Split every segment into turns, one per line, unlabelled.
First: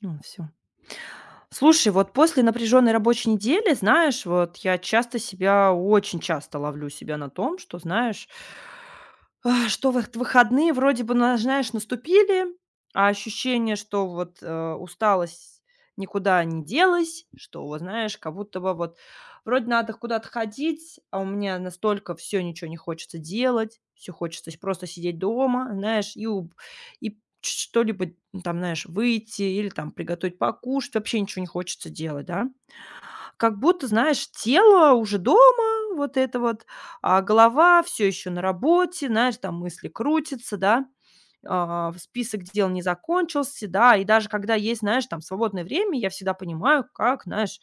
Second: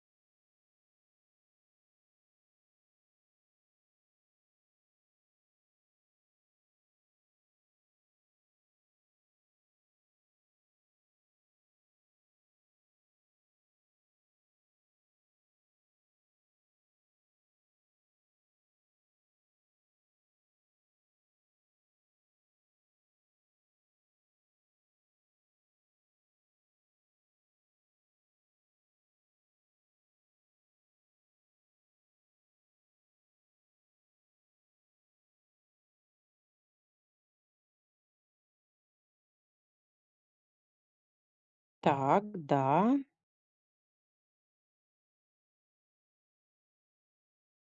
Ну, все. Слушай, вот после напряженной рабочей недели, знаешь, вот я очень часто ловлю себя на том, что, знаешь, что вот выходные вроде бы, на знаешь, наступили, а ощущение, что вот, усталость никуда не делась, что вот, знаешь, как будто бы вот вроде надо куда-то ходить, а у меня настолько все ничего не хочется делать, все хочется с просто сидеть дома, знаешь, и уб и ч что-либо, ну, там, знаешь, выйти или там приготовить покушать, вообще ничего не хочется делать, да. Как будто, знаешь, тело уже дома, вот это вот, а голова все еще на работе, знаешь, там мысли крутятся, да, в
Так,
список
да.
дел не закончился, да. И даже когда есть, знаешь, там свободное время, я всегда понимаю, как, знаешь,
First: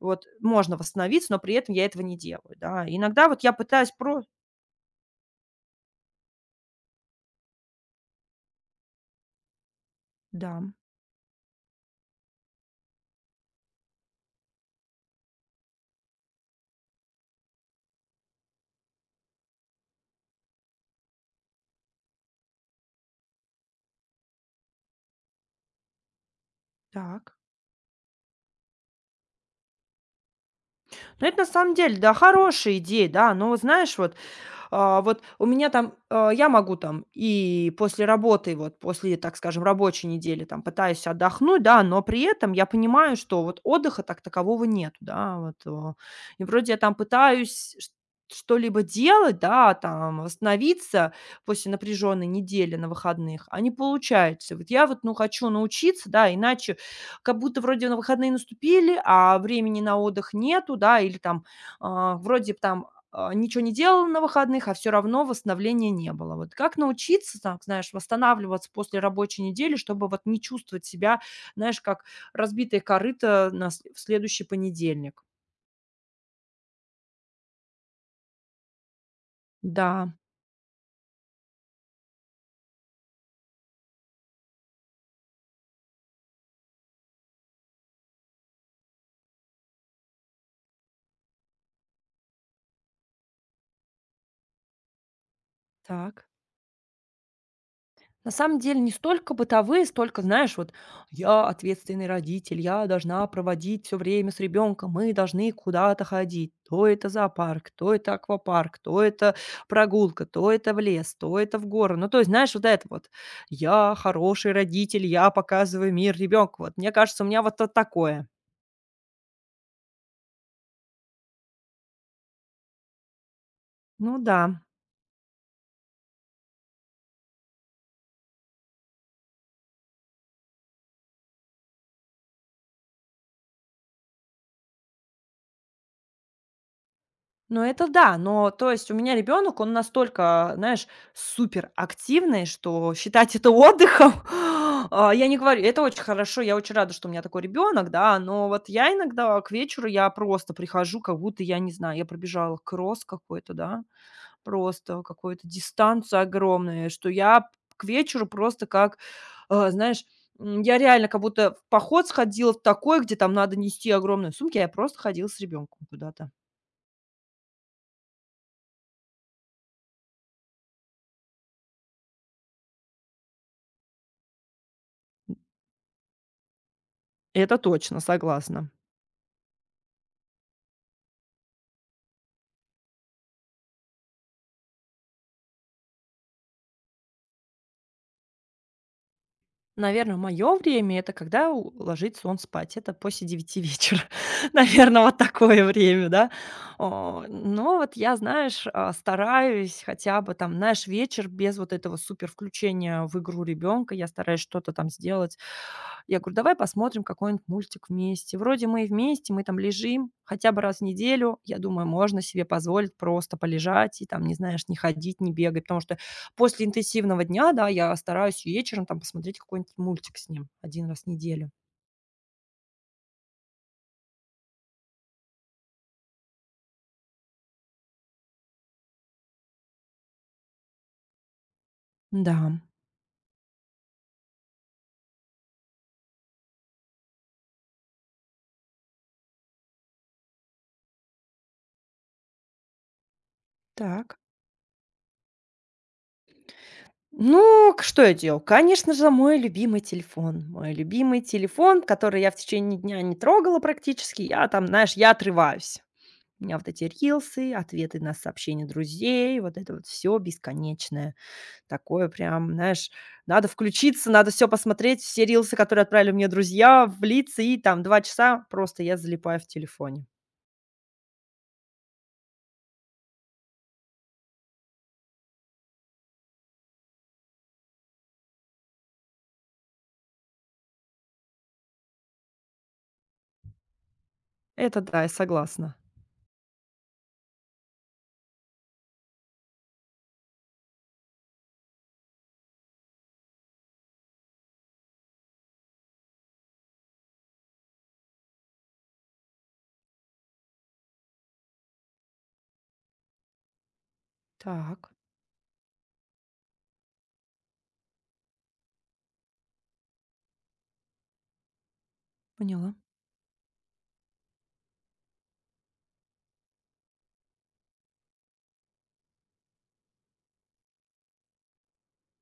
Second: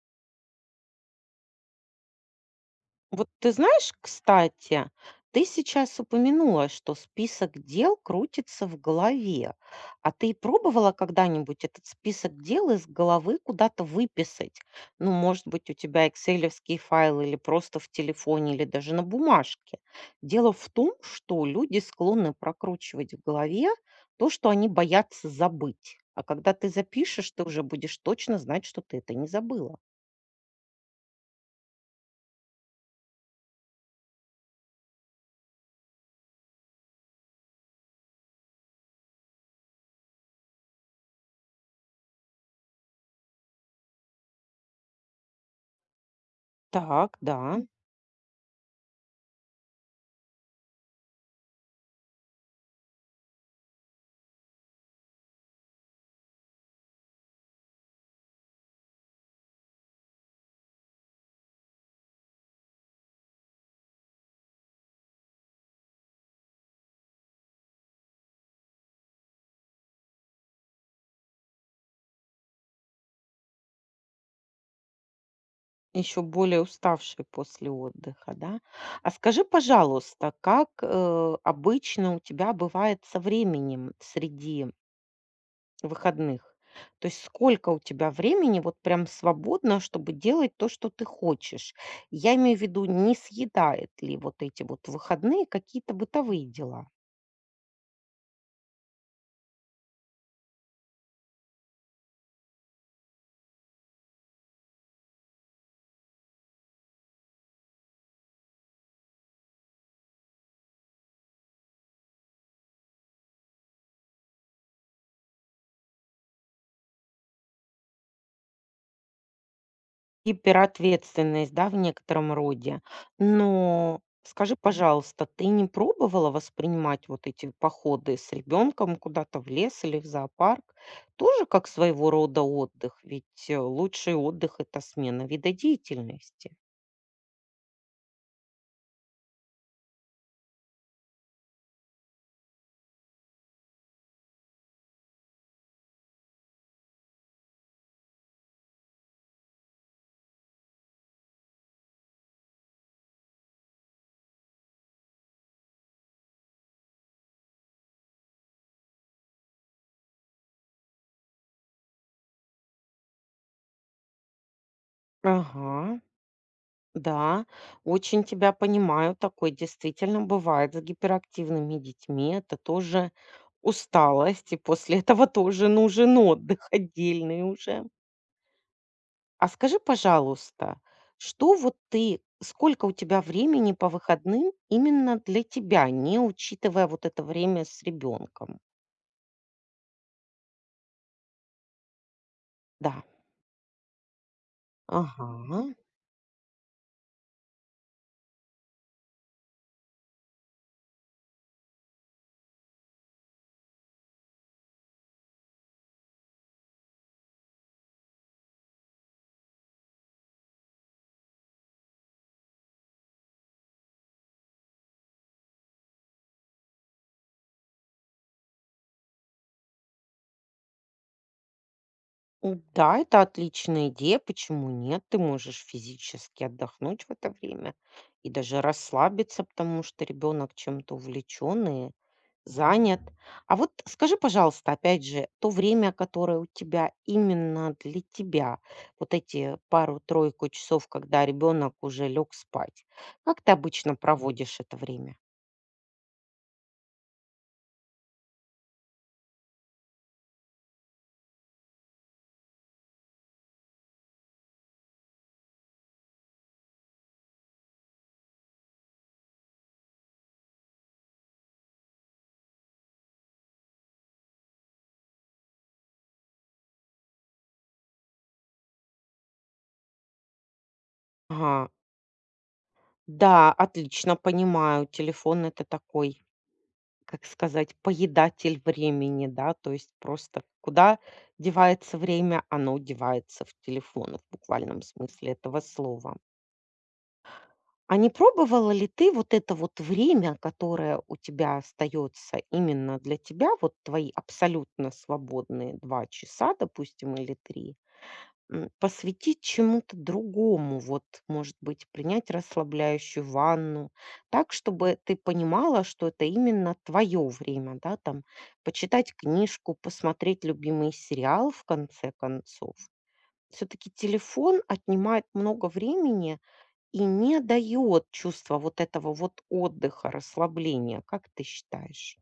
вот можно восстановиться, но при этом я этого не делаю, да. Иногда
Вот
вот
ты
я пытаюсь
знаешь,
про
кстати, ты сейчас упомянула, что список дел крутится в голове. А ты
Да,
пробовала когда-нибудь этот список дел из головы куда-то выписать? Ну, может быть, у тебя экселевский файл или просто в телефоне, или даже на бумажке. Дело в том, что люди склонны прокручивать в голове то, что они боятся забыть. А когда ты запишешь,
так.
ты уже будешь точно знать, что ты это не забыла.
Но это на самом деле, да, хорошая идея, да. Но вот знаешь, вот вот у меня там, я могу там и после работы, вот после, так скажем, рабочей недели там пытаюсь отдохнуть, да, но при этом я понимаю, что вот отдыха такового нету, да, вот. И вроде я там
Так, да.
пытаюсь что-либо делать, да, там восстановиться после напряженной недели на выходных, а не получается. Вот я вот, ну, хочу научиться, да, иначе как будто вроде на выходные наступили, а времени на отдых нету, да, или там вроде б там ничего не делала на выходных, а все равно восстановления не было. Вот как научиться, так знаешь, восстанавливаться после рабочей недели, чтобы вот не чувствовать себя, знаешь, как разбитое корыто на с в следующий понедельник?
Еще более уставшие после отдыха, да? А скажи,
Да,
пожалуйста, как, обычно у тебя бывает со временем среди выходных? То есть сколько у тебя времени вот прям свободно, чтобы делать то, что ты хочешь? Я имею в виду, не съедает ли вот эти вот выходные какие-то
так.
бытовые дела?
На самом деле не столько бытовые, столько, знаешь, вот я ответственный родитель, я должна проводить все время с ребенком, мы должны куда-то ходить. То это зоопарк, то это аквапарк, то это прогулка, то это в лес, то это в горы. Ну, то есть, знаешь, вот это вот. Я хороший родитель, я показываю мир ребенку. Вот мне кажется, у меня вот такое.
Гиперответственность, да, в некотором роде. Но
Ну да.
скажи, пожалуйста, ты не пробовала воспринимать вот эти походы с ребенком куда-то в лес или в зоопарк тоже как своего рода отдых? Ведь лучший отдых — это смена вида деятельности.
Ну, это да, но то есть у меня ребенок, он настолько, знаешь, супер активный, что считать это отдыхом, я не говорю. Это очень хорошо, я очень рада, что у меня такой ребенок, да, но вот я иногда к вечеру я просто прихожу, как будто, я не знаю, я пробежала кросс какой-то, да, просто какую-то дистанцию огромную, что я к вечеру просто как, знаешь, я реально как будто в поход сходила в такой, где там надо нести огромные сумки, а я просто ходила с ребенком
Ага,
куда-то.
да, очень тебя понимаю, такое действительно бывает с гиперактивными детьми, это тоже усталость, и после этого тоже нужен отдых отдельный
Это
уже.
точно, согласна.
А скажи, пожалуйста, что вот ты сколько у тебя времени по выходным именно для тебя, не учитывая вот это время с ребенком?
Наверное, мое время - это когда у ложится он спать. Это
Да.
после 9 вечера. Наверное, вот
Ага.
такое время, да. Но вот я, знаешь, стараюсь хотя бы там, знаешь, вечер без вот этого супер включения в игру ребенка. Я стараюсь что-то там сделать. Я говорю: "Давай посмотрим какой-нибудь мультик вместе". Вроде мы и вместе, мы там лежим хотя бы раз в неделю. Я думаю, можно себе позволить просто полежать и там, не знаешь, не ходить, не бегать. Потому что После интенсивного дня, да, я стараюсь вечером там посмотреть какой-нибудь мультик с ним один раз в неделю.
М, да, это отличная идея. Почему нет? Ты можешь физически отдохнуть в это время и даже расслабиться, потому что ребенок чем-то увлечен и
Да.
занят. А вот скажи, пожалуйста, опять же, то время, которое у тебя именно для тебя, вот эти пару-тройку часов, когда ребенок уже лег спать, как ты обычно
Так.
проводишь это время?
Ну, к что я делал? Конечно же, мой любимый телефон. Мой любимый телефон, который я в течение дня не трогала практически. Я там, знаешь, я отрываюсь. У меня вот эти рилсы, ответы на сообщения друзей, вот это вот все бесконечное. Такое прям, знаешь, надо включиться, надо все посмотреть, все рилсы, которые отправили мне друзья, влиться, и там 2 часа просто я залипаю в телефоне.
Ага. Да, отлично понимаю. Телефон это такой, как сказать, поедатель времени, да, то есть просто куда девается время, оно девается в телефон в
Это
буквальном
да, я
смысле этого
согласна.
слова. А не пробовала ли ты вот это вот время, которое у тебя остается именно для тебя, вот твои абсолютно свободные 2 часа, допустим, или 3? М, посвятить чему-то другому, вот, может быть, принять расслабляющую ванну, так,
Так,
чтобы ты понимала, что это именно твое время, да, там, почитать книжку, посмотреть любимый сериал, в конце
поняла.
концов. Все-таки телефон отнимает много времени и не дает чувства вот этого вот отдыха, расслабления, как ты считаешь?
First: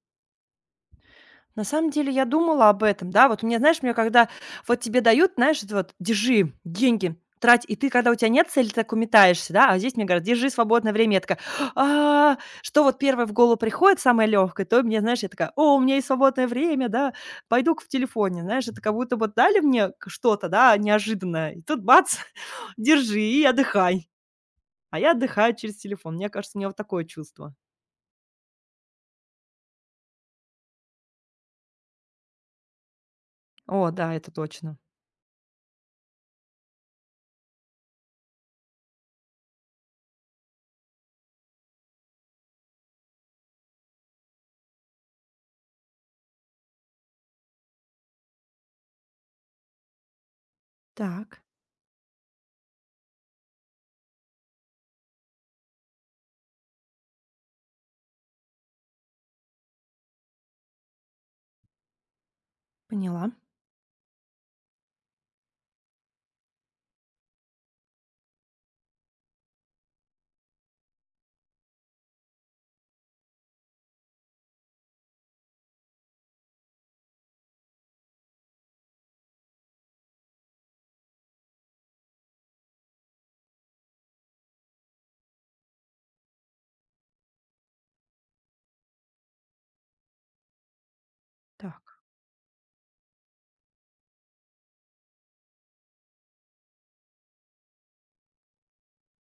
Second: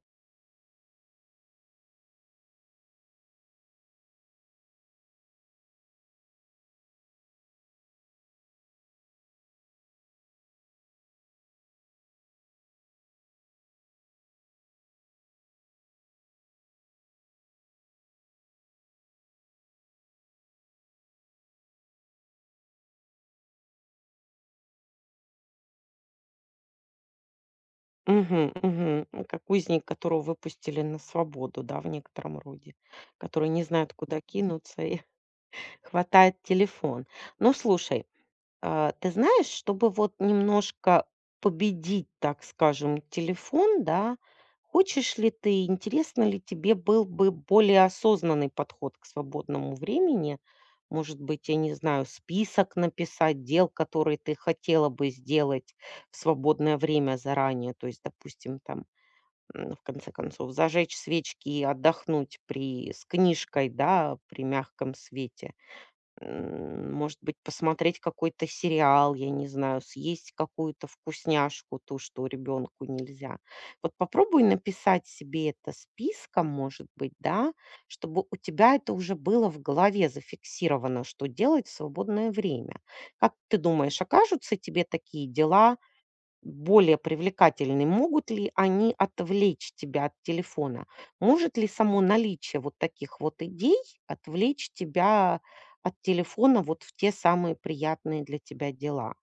На самом деле я думала об этом, да, вот мне, знаешь, мне когда вот тебе дают, знаешь, это вот держи деньги, трать, и ты, когда у тебя нет цели, ты так уметаешься, да, а здесь мне говорят, держи свободное время, я такая, что вот первое в голову приходит, самое легкое, то мне, знаешь, я такая, о, у меня есть свободное время, да, пойду-ка в телефоне, знаешь, это как будто вот дали мне что-то, да, неожиданное, и тут бац, держи и отдыхай, а я отдыхаю через телефон, мне кажется, у меня вот такое чувство.
Мгм, мгм. Ну, как узник, которого выпустили на свободу, да, в некотором роде, который не
О,
знает,
да,
куда
это точно.
кинуться, и хватает телефон. Ну, слушай, ты знаешь, чтобы вот немножко победить, так скажем, телефон, да, хочешь ли ты, интересно ли тебе был бы более осознанный подход к свободному времени? Может
Так,
быть, я не знаю, список написать дел, которые ты хотела бы сделать в свободное время заранее. То есть, допустим, там, м, в конце концов, зажечь свечки и отдохнуть при, с
поняла.
книжкой, да, при мягком свете. М, может быть, посмотреть какой-то сериал, я не знаю, съесть какую-то вкусняшку, то, что ребенку нельзя. Вот попробуй написать себе это списком, может быть, да, чтобы у тебя это уже было в голове зафиксировано, что делать в свободное время. Как ты думаешь, окажутся тебе такие дела более привлекательны. Могут ли они отвлечь тебя от телефона? Может ли
Так.
само наличие вот таких вот идей отвлечь тебя от телефона вот в те самые приятные для тебя дела?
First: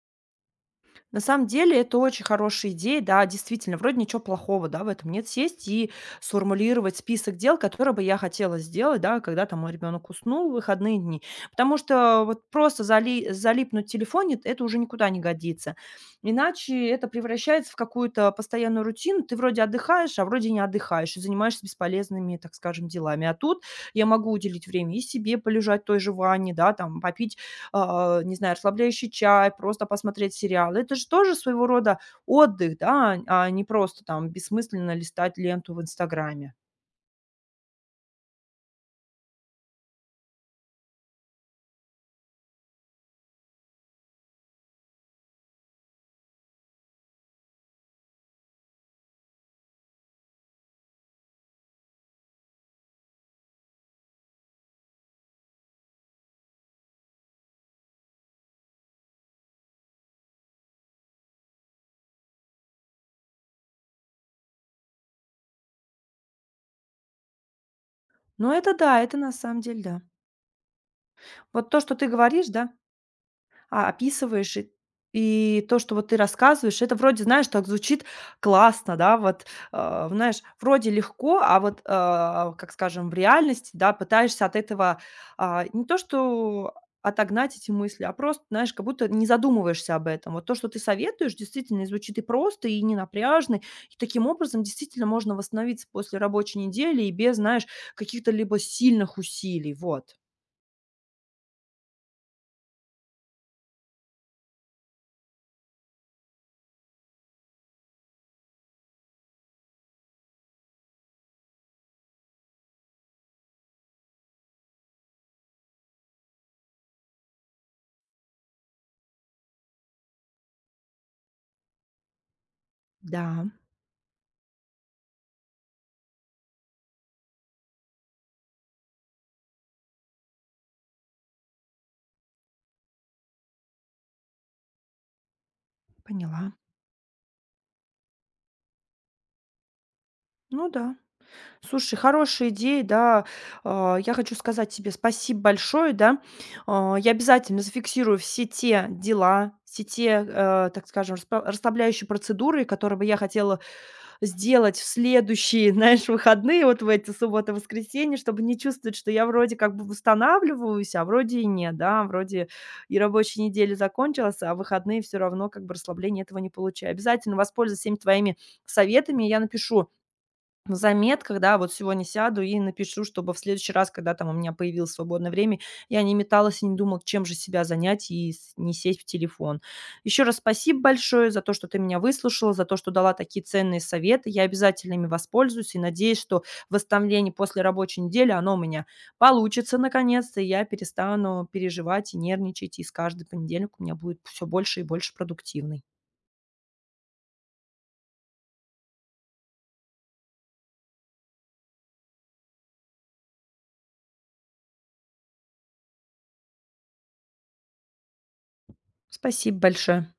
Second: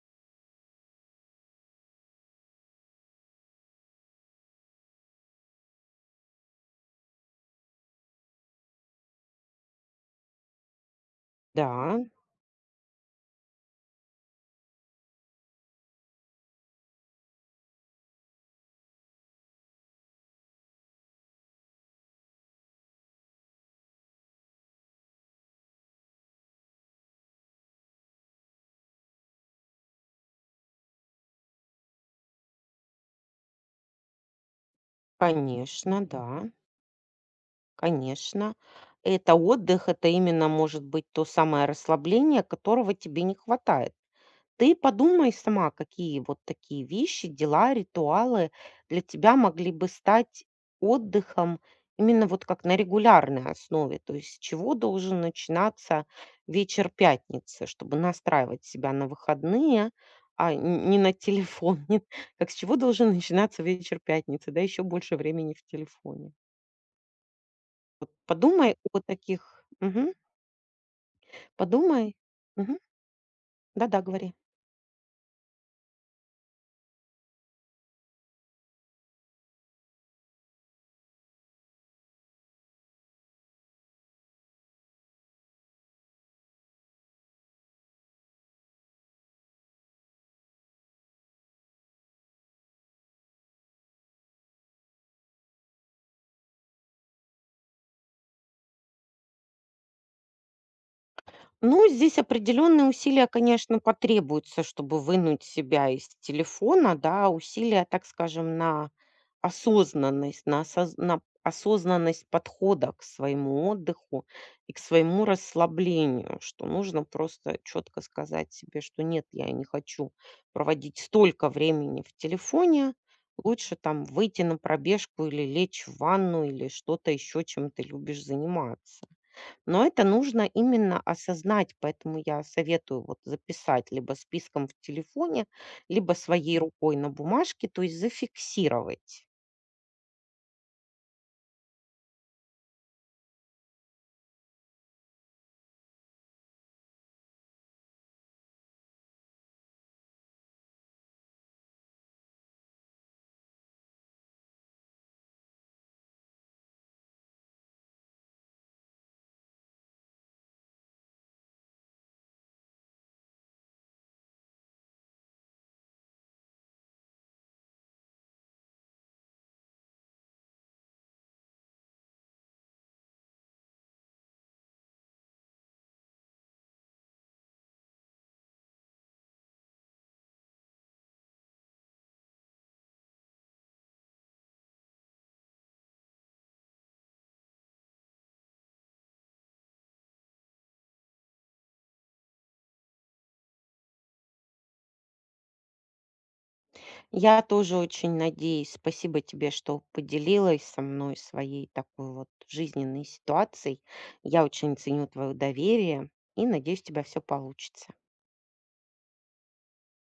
На самом деле это очень хорошая идея, да, действительно, вроде ничего плохого, да, в этом нет. Сесть и сформулировать список дел, которые бы я хотела сделать, да, когда там мой ребенок уснул в выходные дни. Потому
Да,
что вот просто залипнуть в телефоне, это уже никуда не годится. Иначе это превращается в какую-то постоянную рутину. Ты вроде отдыхаешь, а вроде не отдыхаешь и занимаешься бесполезными, так скажем, делами. А тут я могу уделить время и себе, полежать в той же ванне, да, там, попить не знаю, расслабляющий чай, просто посмотреть сериал. Это же тоже своего рода отдых, да, а не просто там бессмысленно листать ленту в
конечно, да,
"Инстаграме".
конечно. Это отдых, это именно может быть то самое расслабление, которого тебе не хватает. Ты подумай сама, какие вот такие вещи, дела, ритуалы для тебя могли бы стать отдыхом именно вот как на регулярной основе. То есть с чего должен начинаться вечер пятницы, чтобы настраивать себя на выходные, а не на телефон. Как с чего должен начинаться вечер пятницы, да, еще больше времени в телефоне. Вот
Ну, это
подумай
да,
о
это на самом
таких.
деле да.
Мгм.
Вот то, что ты
Подумай.
говоришь, да,
Мгм. Да-да, говори.
Описываешь, и то, что вот ты рассказываешь, это вроде, знаешь, так звучит классно, да, вот, знаешь, вроде легко, а вот, как скажем, в реальности, да, пытаешься от этого, не то что отогнать эти мысли, а просто, знаешь, как будто не задумываешься об этом. Вот то, что ты советуешь, действительно звучит и просто, и не напряжно, и таким образом действительно можно восстановиться после рабочей недели и без, знаешь, каких-то либо сильных усилий, вот.
Ну, здесь определенные усилия, конечно, потребуются, чтобы вынуть себя из телефона, да, усилия, так скажем, на осознанность, на, на осознанность подхода к своему отдыху и к своему расслаблению, что нужно просто четко сказать себе, что нет, я не хочу проводить столько времени в телефоне,
Да,
лучше там выйти на пробежку или лечь в ванну или что-то еще, чем ты любишь заниматься. Но это нужно именно осознать, поэтому я советую вот записать либо списком в телефоне, либо
поняла.
своей рукой на бумажке, то есть зафиксировать.
Ну да. Слушай, хорошая идея, да. Я хочу сказать тебе спасибо большое, да. Я обязательно зафиксирую все те дела, все те, так скажем, распла расслабляющие процедуры, которые бы я хотела сделать в следующие, знаешь, выходные, вот в эти субботы, воскресенье, чтобы не чувствовать, что я вроде как бы восстанавливаюсь, а вроде и нет, да, вроде и рабочая неделя закончилась, а выходные все равно как бы расслабления этого не получаю. Обязательно воспользуюсь всеми твоими советами, я напишу в заметках, да, вот сегодня сяду и напишу, чтобы в следующий раз, когда там у меня появилось свободное время, я не металась и не думала, чем же себя занять и не сесть в телефон. Еще раз спасибо большое за то, что ты меня выслушала, за то, что дала такие ценные советы. Я обязательно ими воспользуюсь и надеюсь, что восстановление после рабочей недели, оно у меня получится наконец-то, и я перестану переживать и нервничать, и с каждым понедельник у меня будет все больше и больше продуктивной.
Я тоже очень надеюсь, спасибо тебе, что поделилась со мной своей такой вот жизненной ситуацией. Я очень ценю твое доверие и надеюсь, у тебя все получится.
Спасибо большое.